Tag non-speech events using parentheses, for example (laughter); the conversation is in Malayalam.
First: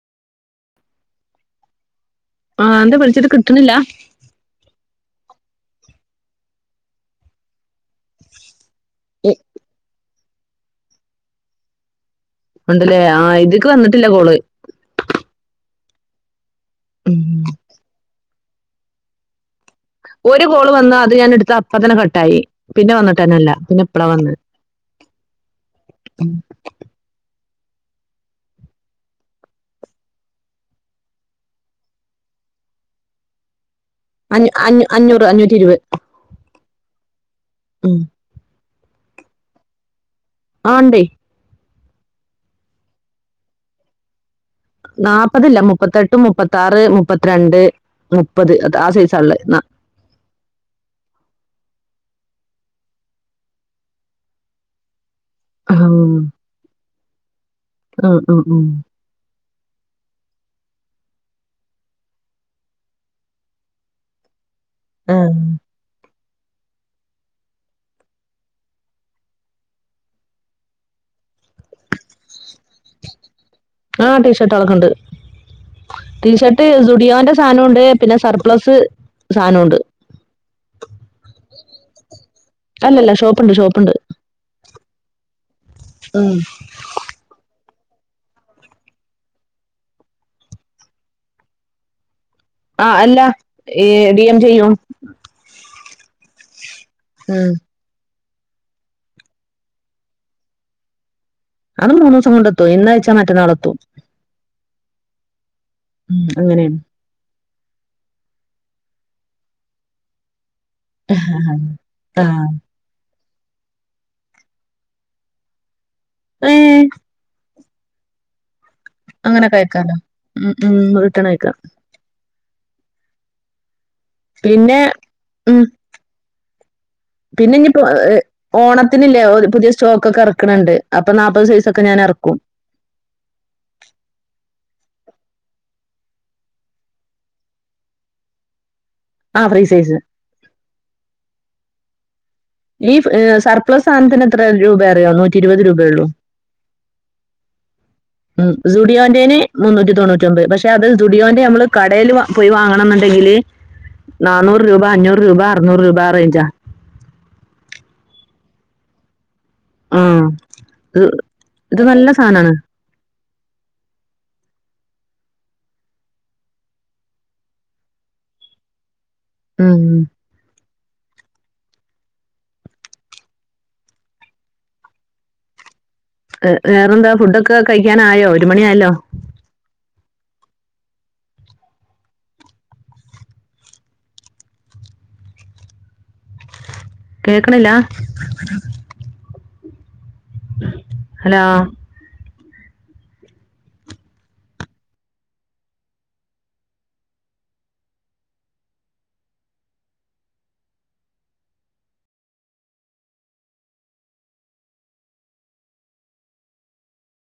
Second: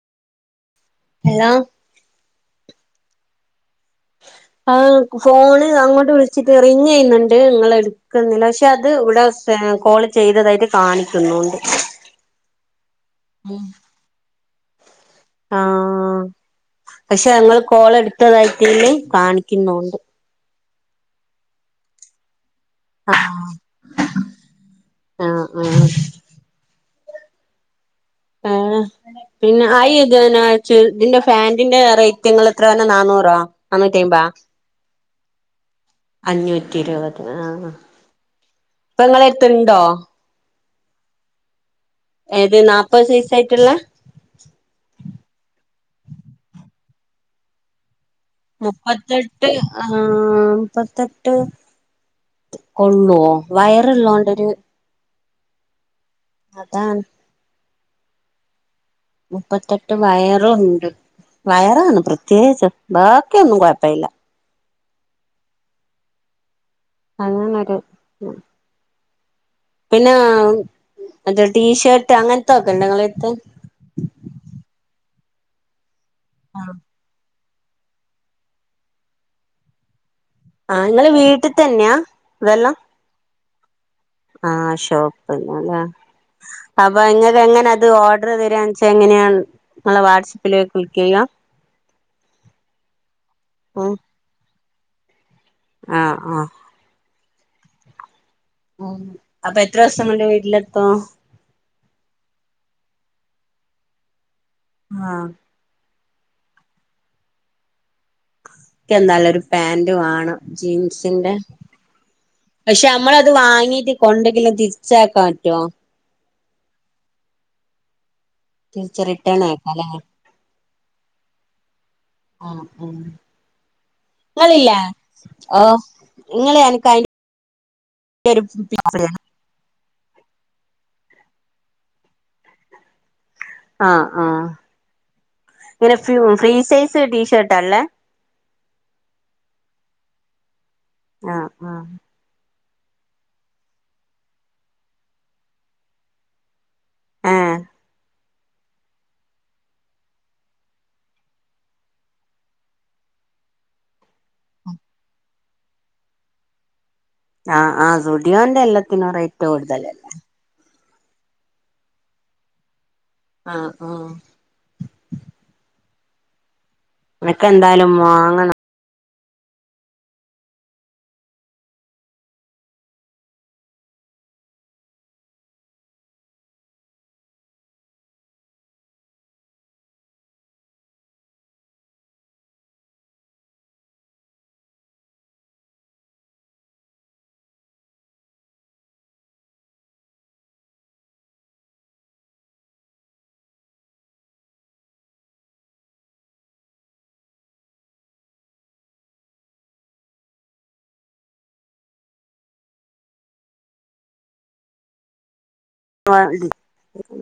ഹലോ ആ ന്താ വിളിച്ച്ട്ട് കിട്ട്ണ്ല്ല ആ ഫോണ് അങ്ങോട്ട് വിളിച്ചിട്ട് റിങ് ചെ യ്യ്ണ്ണ്ണ്ട് ഇങ്ങളെ എ ക്കുന്നില്ല ക്ഷെ അത് ഇവടെ കോള് ചെയ്തതായിട്ട് കാണിക്കുന്നുണ്ട് ഉണ്ടല്ലേ ആ ഇത്ക്ക് വന്നിട്ടില്ല കോള് ആഹ് ഉം പക്ഷെ ഇങ്ങള് കോള ടുത്തതായിട്ട് ഇതില് കാണിക്കുന്നു ഒരു കോള് വന്നാ അത് ഞാൻ ട്ത്താ അപ്പത്തനെ കട്ടായി പിന്നെ വന്നിട്ടന്നെല്ല പിന്നെ ഇപ്പളാ വന്ന ആഹ് ആഹ് ആ പിന്നെ ആയി തിനെച്ച് ഇതിന്റെ ഫാറ്റിന്റെ റേറ്റ്ങ്ങള്എത്ര റഞ്ഞാ നാനൂ റോ നാന്നൂറ്റി അയ്മ്പോ അഞ്ഞൂ അഞ്ഞൂ അഞ്ഞൂറ് അഞ്ഞൂറ്റി ഇരുപത് അഞ്ഞൂ റ്റിഇരുപത് ആ ഉം ഇപ്പൊ ഇങ്ങളെ ട് ത്ത്ണ്ടോ ആണ്ടേ ഏത് നാപ്പത് സൈസായിട്ട്ള്ളേ നാപ്പതില്ല മുപ്പത്തെട്ട് മുപ്പത്താറ് മുപ്പത്രണ്ട് മുപ്പത്തെട്ട് ആ മുപ്പത്തെട്ട് കൊള്ളാ വയറ്ള്ളോണ്ടൊര് ആ അതാണ് ആ ആ ഉം മുപ്പത്തെട്ട് വയറുംണ്ട് വയറാണ് പ്രത്യേച്ച് ബാക്കിയൊന്നും കൊഴപ്പല്ല ആ അങ്ങനൊര് ത് പിന്നെ എന്ത് ടീഷർട്ട് അങ്ങനത്തൊക്കെ ഇണ്ടോനിങ്ങളട്ത്ത് ആ ടീഷർട്ട് അത്ക്കണ്ട് ടീഷർട്ട് സുഡിയാന്റെ സാധനമുണ്ട് പിന്നെ സർപ്ലസ് സാധനമുണ്ട് ആ നിങ്ങള് വീട്ടിൽ തന്നെയാ ഇതെല്ലാം അല്ലല്ല ഷോപ്പുണ്ട് ഷോപ്പ്ണ്ട് ആ ഷോപ്പന്നല്ല ഉം അപ്പൊ ഇങ്ങക്ക് എങ്ങനെ അത് ഓർഡർ തരാ വെച്ചാ എങ്ങനെയാണ് നിങ്ങള് വാട്സപ്പിലേ ക്ലിക്കയ ആ അല്ല ടിയം ചെയ്യും ആഹ് ആഹ് ഉം അപ്പൊ എത്ര ദിവസംകെണ്ട് വീട്ടിലെത്തോ അത് മൂന്ന് ദിവസം കൊണ്ട് എത്തും ഇന്നഴച്ചാ മറ്റന്നാൾ എത്തും ആ ഉം അങ്ങനെയാണ് എന്താല ഒരു പാന്റ് വണം ജീൻസിന്റെ പക്ഷെ നമ്മള അത് വാങ്ങീട്ട് കൊണ്ടെങ്കില തിരിച്ചാക്കാൻ പറ്റോ എ തിരിച്ച് റിട്ടേൺ അങ്ങനെക്കെഴക്കോ ആക്കാല്ലേ ഉം ഉം റീട്ടൺ അയിക്കാം ആ ഉം പിന്നെ ഉം നിങ്ങള് എനക്ക് അതിന്റെ പിന്നെ ഇനിപ്പോ ഒരു ഓണത്തിനല്ലേ പുതിയ സ സ്റ്റോക്ക്ക്കൊ ഇറക്കണണ്ട് അപ്പൊ നാല്പ്പത് സൈസൊക്കെ ഞാൻ ഇറക്കും ആഹ് ആഹ് ഇങ്ങനെ ഫ ഫ്രീ സൈസ് ടീഷർല്ലേ ആ ഫ്രീ സൈസ് ആഹ് ആഹ് ഈ സർപ്ലസ് സാധനത്തിന് എത്ര രൂപയനറിയോ നൂറ്റി ഇരുപത് രൂപയ ഉള്ളൂ ഏഹ് ഉം സുഡിയോന്റെേന് മുന്നൂറ്റി തൊണ്ടുറ്റിഒമ്പത് പക്ഷെ അത് സുഡിയോന്റെ നമ്മൾ കടയിൽ പോയി വാങ്ങണം എന്നുണ്ടെങ്കിൽ ലെ നന്നൂറ് രൂപ അഞ്ഞൂറ് രൂപ അറനൂറ് രൂപ റേഞ്ചാ. ആഹ് ആഹ് സുഡിയോന്റെ എല്ലാത്തിനും റേറ്റ് ആ കൂടുതലല്ലേ ഇത് നല്ല സാധനമാണ് ആഹ് ആഹ് എനക്ക എന്തായാലും വാങ്ങണം ഉം വേറെന്താ ഫുഡൊക്കെ കഴിക്കാനായോ ഒരു മണിയാലോ കേക്കണില്ല ഹല്ലോ (inaudible)